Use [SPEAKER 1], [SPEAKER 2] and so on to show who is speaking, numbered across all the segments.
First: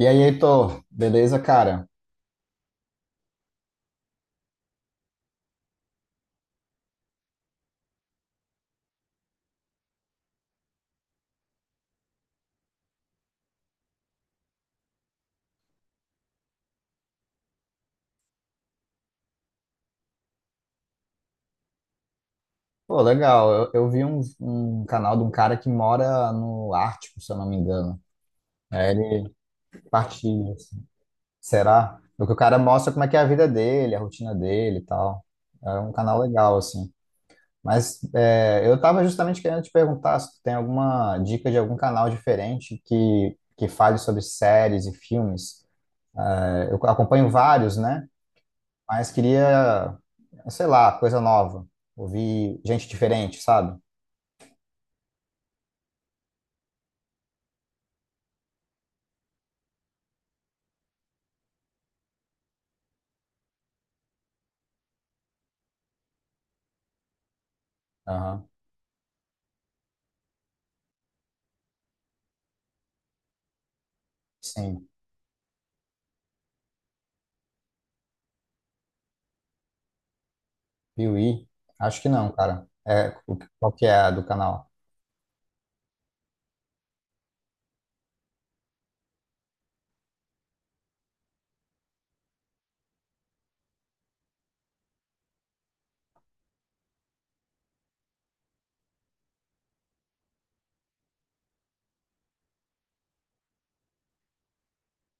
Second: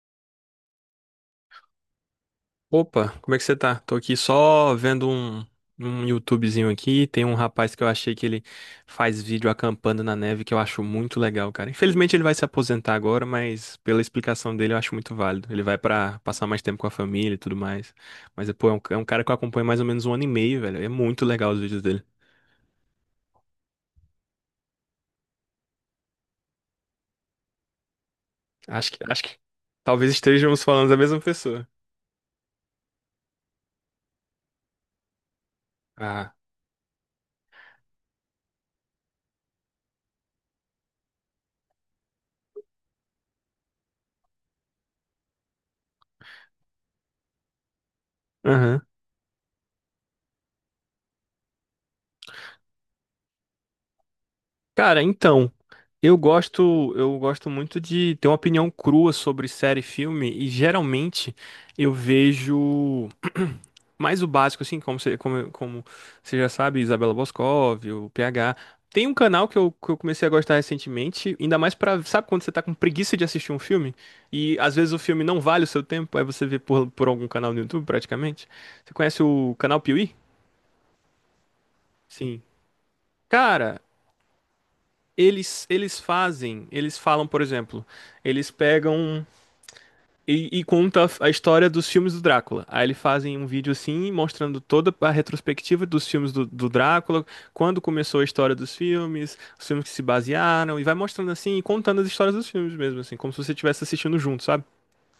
[SPEAKER 1] E aí, Heitor, beleza, cara?
[SPEAKER 2] Opa, como é que você tá? Tô aqui só vendo um YouTubezinho aqui. Tem um rapaz que eu achei que ele faz vídeo acampando na neve que eu acho muito legal, cara. Infelizmente ele vai se aposentar agora, mas pela explicação dele eu acho muito válido. Ele vai pra passar mais tempo com a família e tudo mais. Mas, pô, é um cara que eu acompanho mais ou menos um ano e meio, velho. É muito legal os vídeos dele.
[SPEAKER 1] Pô, legal. Eu vi um canal de um cara que mora no Ártico, se eu não me engano. É,
[SPEAKER 2] Acho que, acho
[SPEAKER 1] ele
[SPEAKER 2] que talvez
[SPEAKER 1] partilha,
[SPEAKER 2] estejamos
[SPEAKER 1] assim.
[SPEAKER 2] falando da mesma pessoa.
[SPEAKER 1] Será? Porque o cara mostra como é que é a vida dele, a rotina dele e tal. É um canal
[SPEAKER 2] Ah.
[SPEAKER 1] legal, assim. Mas é, eu tava justamente querendo te perguntar se tu tem alguma dica de algum canal diferente que fale sobre séries e filmes. É, eu acompanho vários, né?
[SPEAKER 2] Aham.
[SPEAKER 1] Mas queria, sei lá, coisa nova. Ouvir gente diferente, sabe?
[SPEAKER 2] Cara, então. Eu gosto muito de ter uma opinião crua sobre série e filme, e geralmente eu vejo mais o básico, assim, como você, como você já sabe, Isabela Boscov, o
[SPEAKER 1] Aham.
[SPEAKER 2] PH. Tem um canal que eu comecei a gostar recentemente, ainda mais pra, sabe quando você tá com preguiça de assistir um filme? E às
[SPEAKER 1] Sim.
[SPEAKER 2] vezes o filme não vale o seu tempo, aí você vê por algum canal no YouTube, praticamente. Você conhece o canal Piuí?
[SPEAKER 1] Piuí? Acho que não,
[SPEAKER 2] Sim.
[SPEAKER 1] cara. Qual
[SPEAKER 2] Cara,
[SPEAKER 1] que é a do canal?
[SPEAKER 2] eles fazem, eles falam, por exemplo, eles pegam. E conta a história dos filmes do Drácula. Aí eles fazem um vídeo assim, mostrando toda a retrospectiva dos filmes do, do Drácula, quando começou a história dos filmes, os filmes que se basearam, e vai mostrando assim, e contando as histórias dos filmes mesmo, assim, como se você estivesse assistindo junto, sabe?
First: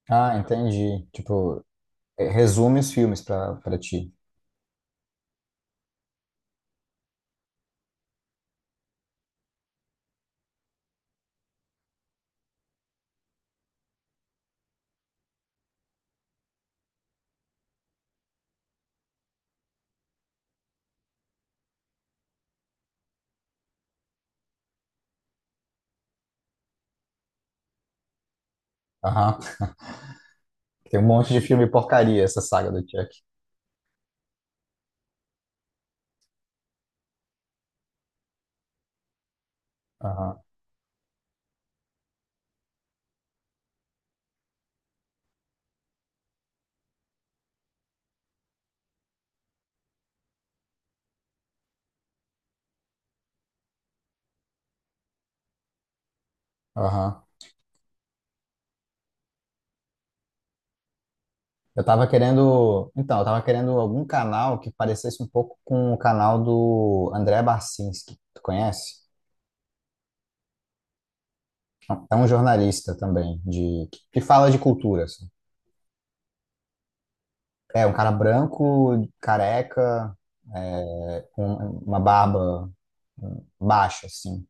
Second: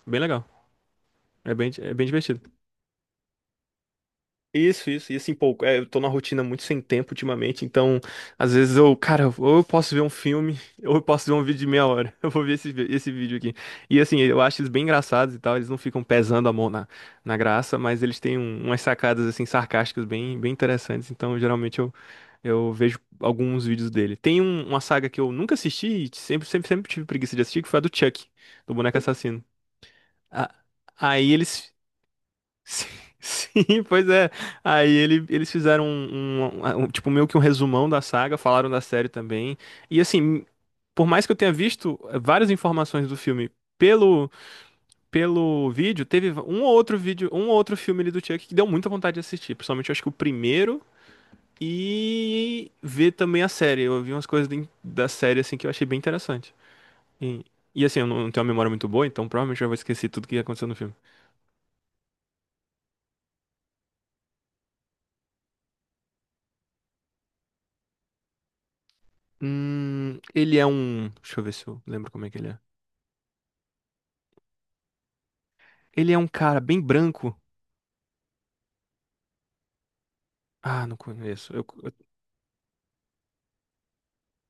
[SPEAKER 2] Bem
[SPEAKER 1] Ah,
[SPEAKER 2] legal.
[SPEAKER 1] entendi. Tipo,
[SPEAKER 2] É bem
[SPEAKER 1] é,
[SPEAKER 2] divertido.
[SPEAKER 1] resume os filmes pra, pra ti.
[SPEAKER 2] Isso, isso. E assim, pô, é, eu tô numa rotina muito sem tempo ultimamente, então às vezes eu, cara, ou eu posso ver um filme, ou eu posso ver um vídeo de meia hora. Eu vou ver esse, esse vídeo aqui. E assim, eu acho eles bem engraçados e tal, eles não ficam pesando a mão na graça, mas eles têm umas sacadas assim sarcásticas bem, bem interessantes, então geralmente eu vejo alguns vídeos dele. Tem uma saga que eu nunca assisti e sempre tive preguiça de assistir, que foi a do Chuck, do boneco
[SPEAKER 1] Aham.
[SPEAKER 2] assassino. A-
[SPEAKER 1] Tem um
[SPEAKER 2] Aí
[SPEAKER 1] monte de filme
[SPEAKER 2] eles.
[SPEAKER 1] porcaria essa saga do
[SPEAKER 2] Sim,
[SPEAKER 1] Chuck.
[SPEAKER 2] sim, pois é. Aí ele, eles fizeram tipo, meio que um resumão da saga, falaram da série também. E
[SPEAKER 1] Aham,
[SPEAKER 2] assim, por mais que eu tenha visto várias informações do filme pelo, pelo vídeo, teve um ou outro vídeo, um ou outro filme ali do Chuck que deu muita vontade de assistir. Principalmente, eu acho que o primeiro e ver também a série. Eu vi umas coisas da série assim que eu achei bem interessante.
[SPEAKER 1] aham.
[SPEAKER 2] E, e assim, eu não, não tenho uma memória muito boa, então provavelmente eu vou esquecer tudo que aconteceu no filme.
[SPEAKER 1] Eu tava querendo. Então, eu tava querendo algum canal que parecesse um pouco com o canal do André Barcinski. Tu conhece?
[SPEAKER 2] Ele é um. Deixa eu ver se eu lembro
[SPEAKER 1] É
[SPEAKER 2] como
[SPEAKER 1] um
[SPEAKER 2] é que ele é.
[SPEAKER 1] jornalista também, que fala de cultura, assim.
[SPEAKER 2] Ele é um cara bem branco.
[SPEAKER 1] É, um cara branco, careca,
[SPEAKER 2] Ah, não
[SPEAKER 1] é, com
[SPEAKER 2] conheço. Eu
[SPEAKER 1] uma barba baixa assim,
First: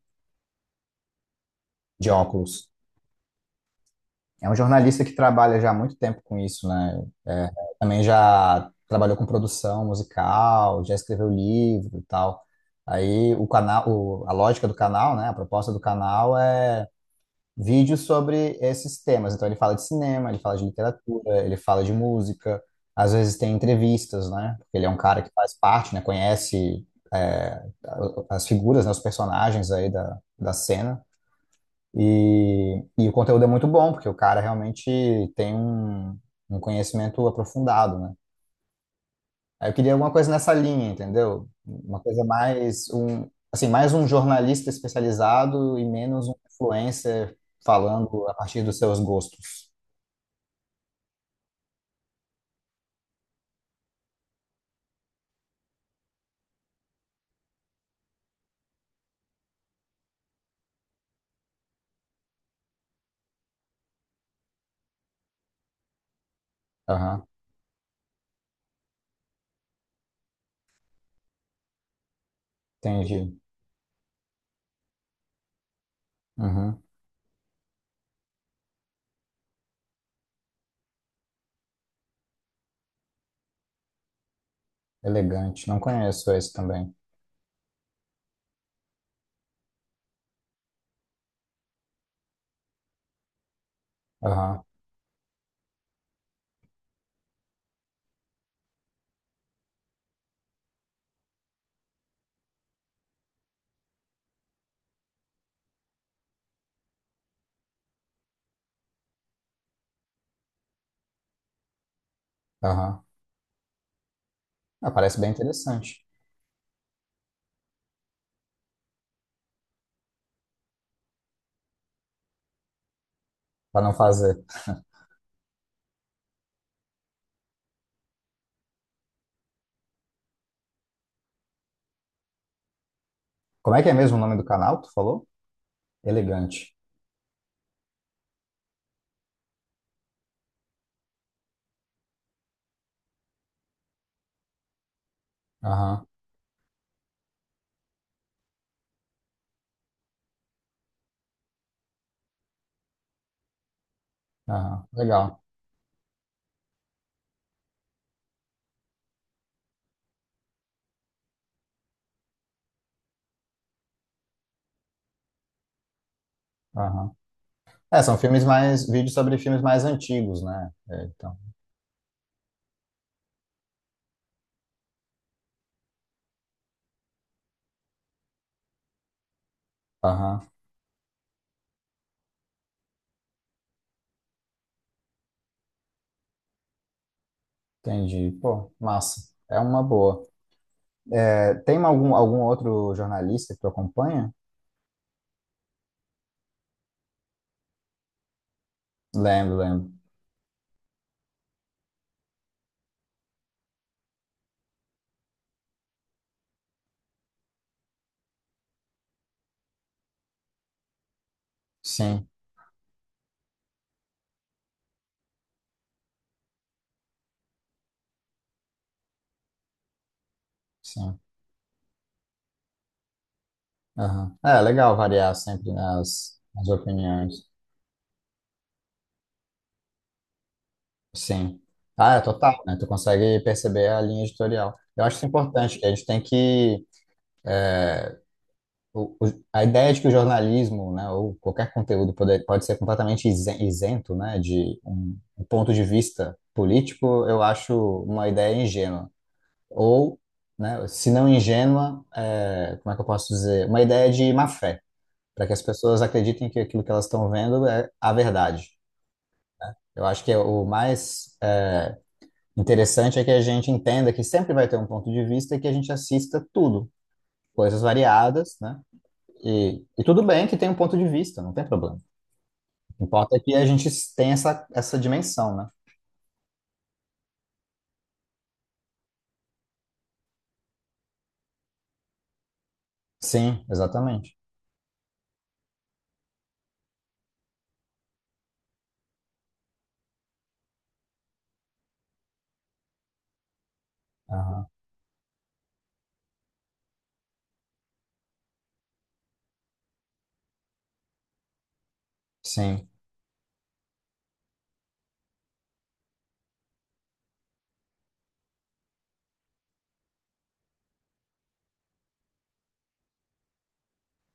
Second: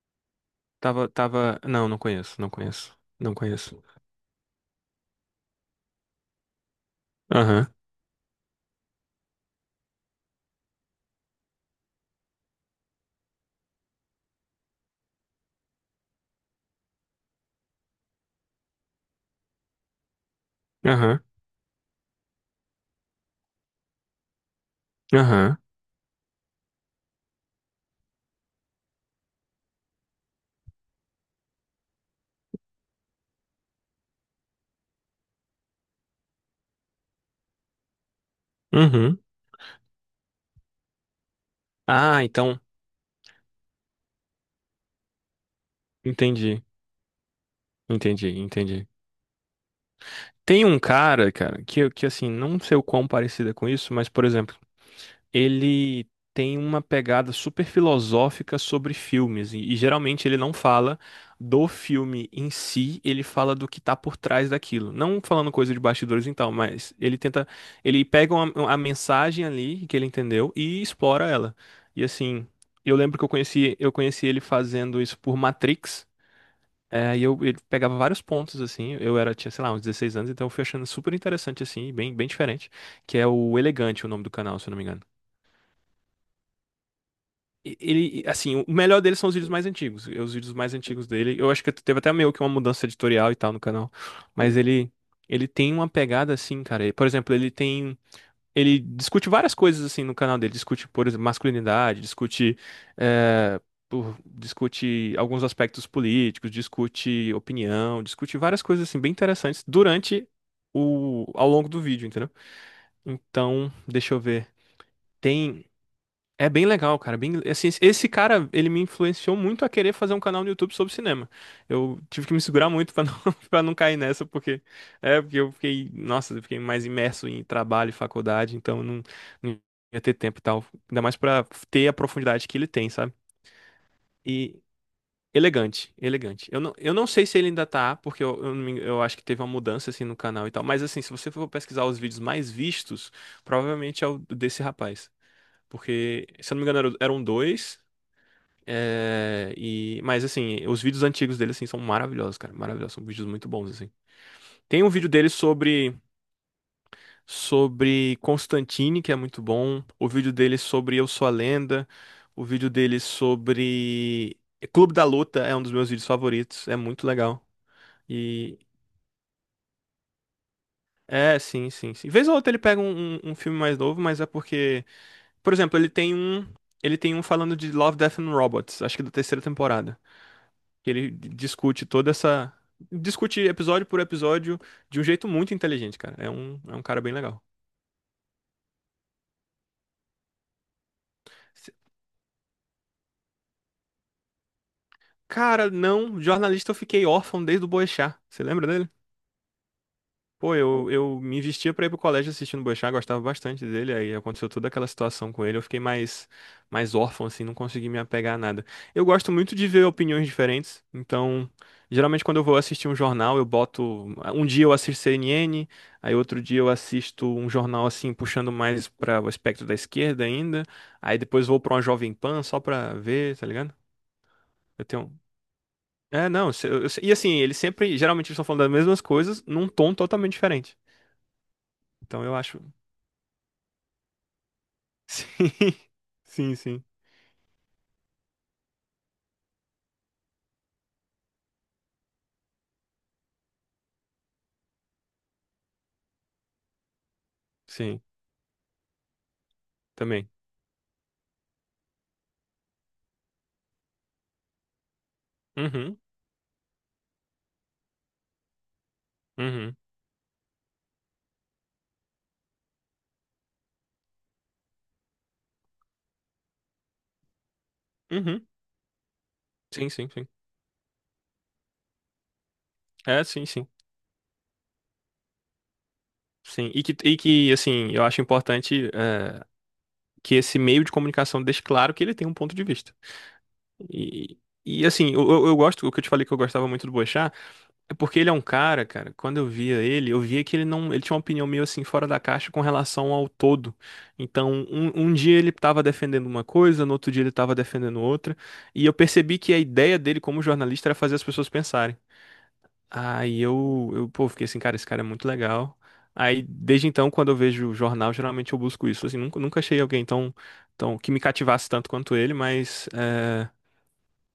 [SPEAKER 2] tava. Não, não
[SPEAKER 1] de
[SPEAKER 2] conheço, não
[SPEAKER 1] óculos.
[SPEAKER 2] conheço. Não conheço.
[SPEAKER 1] É um jornalista que trabalha já há muito tempo com isso, né? É,
[SPEAKER 2] Aham,
[SPEAKER 1] também já trabalhou com produção musical, já escreveu livro e tal. Aí o canal, a lógica do canal, né? A proposta do canal é vídeos sobre esses temas. Então ele fala de cinema, ele fala de
[SPEAKER 2] aham,
[SPEAKER 1] literatura, ele fala de música. Às vezes tem entrevistas, né? Porque ele é um cara que faz
[SPEAKER 2] aham,
[SPEAKER 1] parte, né? Conhece é, as figuras, né? Os personagens aí da cena. E o conteúdo é muito bom, porque o cara realmente tem um conhecimento aprofundado, né?
[SPEAKER 2] uhum.
[SPEAKER 1] Aí eu queria alguma coisa nessa linha, entendeu? Uma coisa
[SPEAKER 2] Ah, então.
[SPEAKER 1] mais um, assim, mais um jornalista especializado e menos um
[SPEAKER 2] Entendi,
[SPEAKER 1] influencer falando
[SPEAKER 2] entendi,
[SPEAKER 1] a partir dos
[SPEAKER 2] entendi.
[SPEAKER 1] seus gostos.
[SPEAKER 2] Tem um cara, cara, que assim, não sei o quão parecida com isso, mas, por exemplo. Ele tem uma pegada super filosófica sobre filmes, e geralmente ele não fala do filme em si, ele fala do que tá por trás daquilo. Não falando coisa de bastidores e tal, mas ele
[SPEAKER 1] Aham,
[SPEAKER 2] tenta, ele pega a mensagem ali que ele entendeu e explora ela. E assim, eu lembro que
[SPEAKER 1] entendi.
[SPEAKER 2] eu conheci ele fazendo isso por Matrix.
[SPEAKER 1] Uhum,
[SPEAKER 2] É, e eu, ele pegava vários pontos, assim, eu era, tinha, sei lá, uns 16 anos, então eu fui achando super interessante, assim, e bem, bem diferente, que é o Elegante, o nome do canal, se eu não me engano.
[SPEAKER 1] elegante. Não conheço esse também.
[SPEAKER 2] Ele, assim, o melhor dele são os vídeos mais antigos. Os vídeos mais antigos dele. Eu acho que teve até meio que uma mudança editorial e tal no canal. Mas
[SPEAKER 1] Aham,
[SPEAKER 2] ele tem uma pegada assim, cara. Por exemplo, ele tem. Ele discute várias coisas assim no canal dele. Discute, por exemplo, masculinidade, discute. eh, discute alguns aspectos políticos, discute opinião, discute várias coisas assim bem interessantes durante ao longo do vídeo, entendeu?
[SPEAKER 1] aham.
[SPEAKER 2] Então, deixa eu ver.
[SPEAKER 1] Ah, parece bem
[SPEAKER 2] Tem.
[SPEAKER 1] interessante.
[SPEAKER 2] É bem legal, cara. Bem, assim, esse cara, ele me influenciou muito a querer fazer um canal no YouTube sobre cinema. Eu tive que me segurar muito pra não, para não
[SPEAKER 1] Para não
[SPEAKER 2] cair nessa,
[SPEAKER 1] fazer.
[SPEAKER 2] porque é porque eu fiquei, nossa, eu fiquei mais imerso em trabalho e faculdade, então eu não, não ia ter tempo e tal. Ainda mais pra ter a profundidade que ele tem, sabe?
[SPEAKER 1] Como é que é mesmo o nome do
[SPEAKER 2] E
[SPEAKER 1] canal? Que tu falou?
[SPEAKER 2] elegante.
[SPEAKER 1] Elegante.
[SPEAKER 2] Eu não sei se ele ainda tá, porque eu, não me- eu acho que teve uma mudança assim no canal e tal, mas assim, se você for pesquisar os vídeos mais vistos, provavelmente é o desse rapaz.
[SPEAKER 1] Aham,
[SPEAKER 2] Porque, se eu não me engano, eram dois. É, e, mas assim, os vídeos antigos dele assim são maravilhosos, cara, maravilhosos, são vídeos muito bons assim. Tem
[SPEAKER 1] aham.
[SPEAKER 2] um vídeo dele
[SPEAKER 1] Legal.
[SPEAKER 2] sobre sobre Constantine, que é muito bom, o vídeo dele sobre Eu Sou a Lenda, o vídeo dele sobre Clube da Luta é um dos meus vídeos favoritos, é muito
[SPEAKER 1] Aham.
[SPEAKER 2] legal.
[SPEAKER 1] É, são filmes
[SPEAKER 2] E
[SPEAKER 1] mais, vídeos sobre filmes mais antigos, né? É, então,
[SPEAKER 2] é, sim. Vez ou outra ele pega um, um filme mais novo, mas é porque, por exemplo, ele tem um falando de Love, Death and Robots, acho que da terceira temporada.
[SPEAKER 1] aham,
[SPEAKER 2] Que ele discute toda essa. Discute episódio por episódio de um jeito muito inteligente, cara. É um cara bem legal.
[SPEAKER 1] entendi. Pô, massa. É uma boa. É,
[SPEAKER 2] Se-
[SPEAKER 1] tem algum, algum outro jornalista que tu acompanha?
[SPEAKER 2] Cara, não, jornalista eu fiquei órfão desde o Boechat. Você lembra dele?
[SPEAKER 1] Lembro, lembro.
[SPEAKER 2] Pô, eu me investia pra ir pro colégio assistindo o Boechat, gostava bastante dele, aí aconteceu toda aquela situação com ele, eu fiquei mais, mais órfão, assim, não consegui me apegar a nada. Eu gosto muito de ver opiniões diferentes, então, geralmente
[SPEAKER 1] Sim,
[SPEAKER 2] quando eu vou assistir um jornal, eu boto... Um dia eu assisto CNN, aí outro dia eu assisto um jornal, assim, puxando mais pra o espectro da esquerda ainda,
[SPEAKER 1] sim.
[SPEAKER 2] aí depois vou pra uma Jovem Pan só pra ver, tá ligado?
[SPEAKER 1] Aham. É
[SPEAKER 2] Eu
[SPEAKER 1] legal
[SPEAKER 2] tenho...
[SPEAKER 1] variar sempre
[SPEAKER 2] É,
[SPEAKER 1] nas,
[SPEAKER 2] não,
[SPEAKER 1] nas
[SPEAKER 2] e assim,
[SPEAKER 1] opiniões.
[SPEAKER 2] eles sempre, geralmente eles estão falando das mesmas coisas num tom totalmente diferente.
[SPEAKER 1] Sim. Ah, é
[SPEAKER 2] Então eu acho.
[SPEAKER 1] total, né? Tu consegue perceber a linha editorial. Eu acho isso
[SPEAKER 2] Sim,
[SPEAKER 1] importante, que a gente tem
[SPEAKER 2] sim,
[SPEAKER 1] que
[SPEAKER 2] sim,
[SPEAKER 1] o- o- a ideia de que o jornalismo, né, ou qualquer conteúdo pode ser completamente isento, né, de um ponto de vista político, eu acho
[SPEAKER 2] sim,
[SPEAKER 1] uma ideia ingênua. Ou,
[SPEAKER 2] também.
[SPEAKER 1] né, se não ingênua, é, como é que eu posso dizer? Uma ideia de má fé, para que as
[SPEAKER 2] Uhum,
[SPEAKER 1] pessoas acreditem que aquilo que elas estão vendo é a verdade.
[SPEAKER 2] uhum,
[SPEAKER 1] Eu acho que é o mais é, interessante é que a gente entenda que sempre vai ter um ponto de vista e que a gente assista tudo, coisas
[SPEAKER 2] uhum.
[SPEAKER 1] variadas, né? E,
[SPEAKER 2] Sim,
[SPEAKER 1] e
[SPEAKER 2] sim,
[SPEAKER 1] tudo
[SPEAKER 2] sim.
[SPEAKER 1] bem que tem um ponto de vista, não tem problema.
[SPEAKER 2] É,
[SPEAKER 1] Importa é
[SPEAKER 2] sim,
[SPEAKER 1] que a
[SPEAKER 2] sim.
[SPEAKER 1] gente tenha essa, essa dimensão, né?
[SPEAKER 2] Sim, e que assim, eu acho importante é, que esse meio de comunicação deixe claro que ele tem um ponto de vista.
[SPEAKER 1] Sim, exatamente.
[SPEAKER 2] E, e assim, eu, eu gosto, o que eu te falei que eu gostava muito do Boechat, é porque ele é um cara, cara, quando eu via ele, eu via que ele não, ele tinha uma opinião meio assim fora da caixa com relação ao todo. Então,
[SPEAKER 1] Aham.
[SPEAKER 2] um dia ele estava defendendo uma coisa, no outro dia ele estava defendendo outra, e eu percebi que a ideia dele como jornalista era fazer as pessoas pensarem.
[SPEAKER 1] Sim.
[SPEAKER 2] Aí eu, pô, fiquei assim, cara, esse cara é muito legal. Aí, desde então, quando eu vejo jornal, geralmente eu busco isso. Assim, nunca achei alguém tão, tão, que me cativasse tanto quanto ele, mas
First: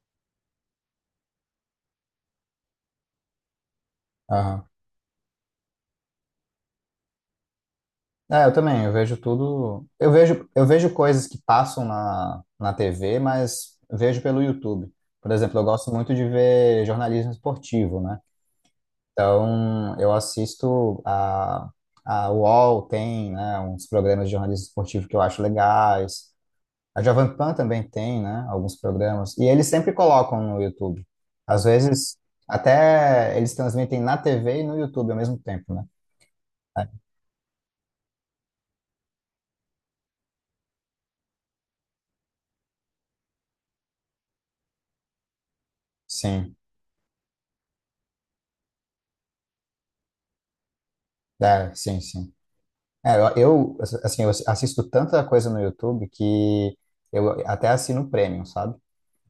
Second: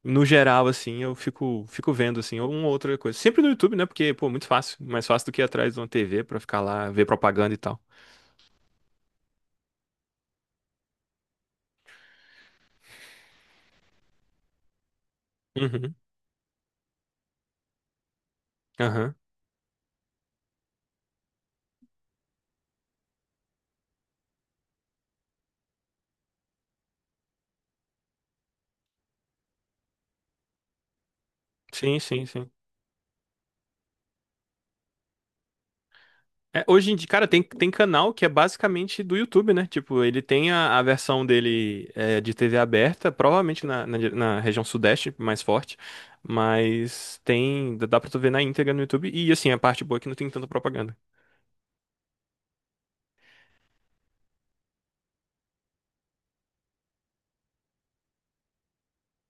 [SPEAKER 2] no geral, assim, eu fico, fico vendo, assim, uma ou outra coisa. Sempre no YouTube, né? Porque, pô, muito
[SPEAKER 1] Aham.
[SPEAKER 2] fácil. Mais fácil do que ir atrás de uma TV pra ficar lá, ver propaganda e tal.
[SPEAKER 1] É, eu também, eu vejo tudo. Eu vejo coisas que passam na, na TV, mas vejo pelo YouTube. Por exemplo, eu gosto
[SPEAKER 2] Uhum.
[SPEAKER 1] muito de ver jornalismo esportivo, né?
[SPEAKER 2] Aham.
[SPEAKER 1] Então, eu assisto a UOL, tem, né, uns programas de jornalismo esportivo que eu acho legais. A Jovem Pan também tem, né, alguns programas. E eles sempre colocam no YouTube. Às
[SPEAKER 2] Sim,
[SPEAKER 1] vezes,
[SPEAKER 2] sim, sim.
[SPEAKER 1] até eles transmitem na TV e no YouTube ao mesmo tempo, né?
[SPEAKER 2] É, hoje em dia, cara, tem, tem canal que é basicamente do YouTube, né? Tipo, ele tem a versão dele é, de TV aberta, provavelmente na, na região sudeste, mais forte.
[SPEAKER 1] Sim,
[SPEAKER 2] Mas tem, dá pra tu ver na íntegra no YouTube. E, assim, a parte boa é que não tem tanta propaganda.
[SPEAKER 1] é, sim, sim. É, assim, eu assisto tanta coisa no YouTube que eu até assino o Premium, sabe?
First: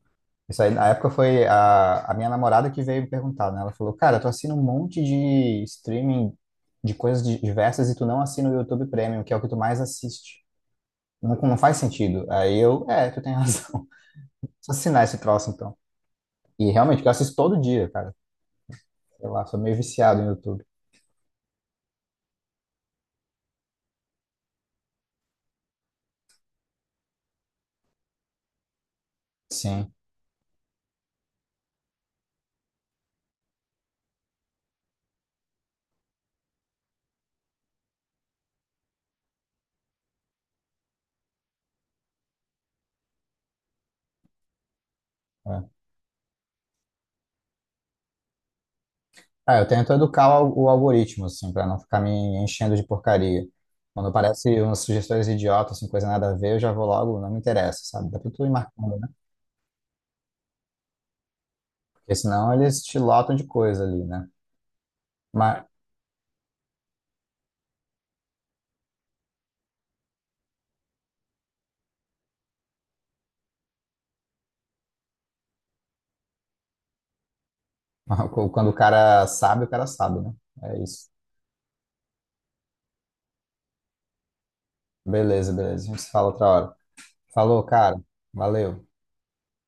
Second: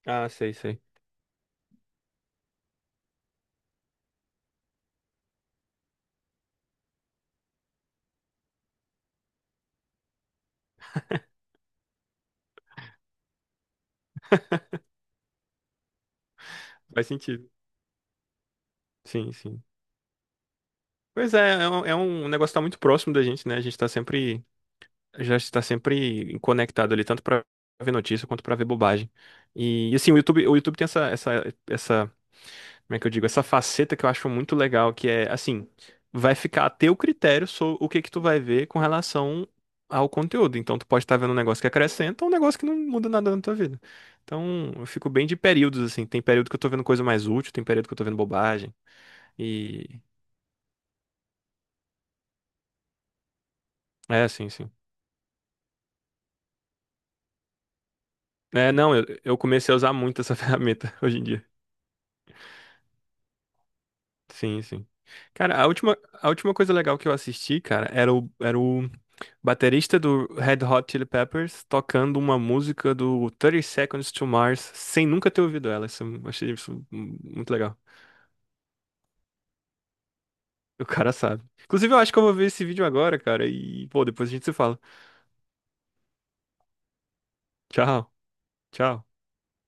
[SPEAKER 2] Ah, sei,
[SPEAKER 1] Isso aí,
[SPEAKER 2] sei.
[SPEAKER 1] na época foi a minha namorada que veio me perguntar, né? Ela falou, cara, tu assina um monte de streaming de coisas diversas e tu não assina o YouTube Premium, que é o que tu mais assiste. Não, não faz sentido. Aí eu, é, tu tem razão. Preciso assinar esse troço, então. E realmente,
[SPEAKER 2] Faz
[SPEAKER 1] eu assisto
[SPEAKER 2] sentido.
[SPEAKER 1] todo dia, cara. Sei
[SPEAKER 2] Sim,
[SPEAKER 1] lá, sou
[SPEAKER 2] sim.
[SPEAKER 1] meio viciado no YouTube.
[SPEAKER 2] Pois é, é um negócio que tá muito próximo da gente, né? A gente tá sempre, já está sempre conectado ali, tanto pra ver notícia quanto pra ver bobagem.
[SPEAKER 1] Sim,
[SPEAKER 2] E, assim, o YouTube tem essa, essa, essa, como é que eu digo? Essa faceta que eu acho muito legal, que é, assim, vai ficar a teu critério sobre o que que tu vai ver com relação ao conteúdo. Então, tu pode estar vendo um negócio que acrescenta ou um negócio que não muda nada na tua vida. Então, eu fico bem de
[SPEAKER 1] é.
[SPEAKER 2] períodos, assim. Tem período que eu tô vendo coisa mais útil, tem período que eu tô vendo bobagem.
[SPEAKER 1] Ah, eu tento
[SPEAKER 2] E,
[SPEAKER 1] educar o algoritmo, assim, pra não ficar me enchendo de porcaria. Quando
[SPEAKER 2] é, assim,
[SPEAKER 1] aparece
[SPEAKER 2] sim.
[SPEAKER 1] umas sugestões idiotas, assim, coisa nada a ver, eu já vou logo, não me interessa, sabe? Dá pra tu ir
[SPEAKER 2] É, não,
[SPEAKER 1] marcando, né?
[SPEAKER 2] eu comecei a usar muito essa ferramenta hoje em dia.
[SPEAKER 1] Porque senão eles te lotam de coisa ali, né?
[SPEAKER 2] Sim, sim. Cara,
[SPEAKER 1] Mas
[SPEAKER 2] a última coisa legal que eu assisti, cara, era o, era o baterista do Red Hot Chili Peppers tocando uma música do 30 Seconds to Mars sem nunca ter ouvido ela. Isso, eu achei isso muito legal.
[SPEAKER 1] quando o cara sabe, né? É
[SPEAKER 2] O
[SPEAKER 1] isso.
[SPEAKER 2] cara sabe. Inclusive, eu acho que eu vou ver esse vídeo agora, cara, e, pô, depois a gente se fala.
[SPEAKER 1] Beleza, beleza. A gente se fala outra hora. Falou, cara.
[SPEAKER 2] Tchau,
[SPEAKER 1] Valeu.
[SPEAKER 2] tchau.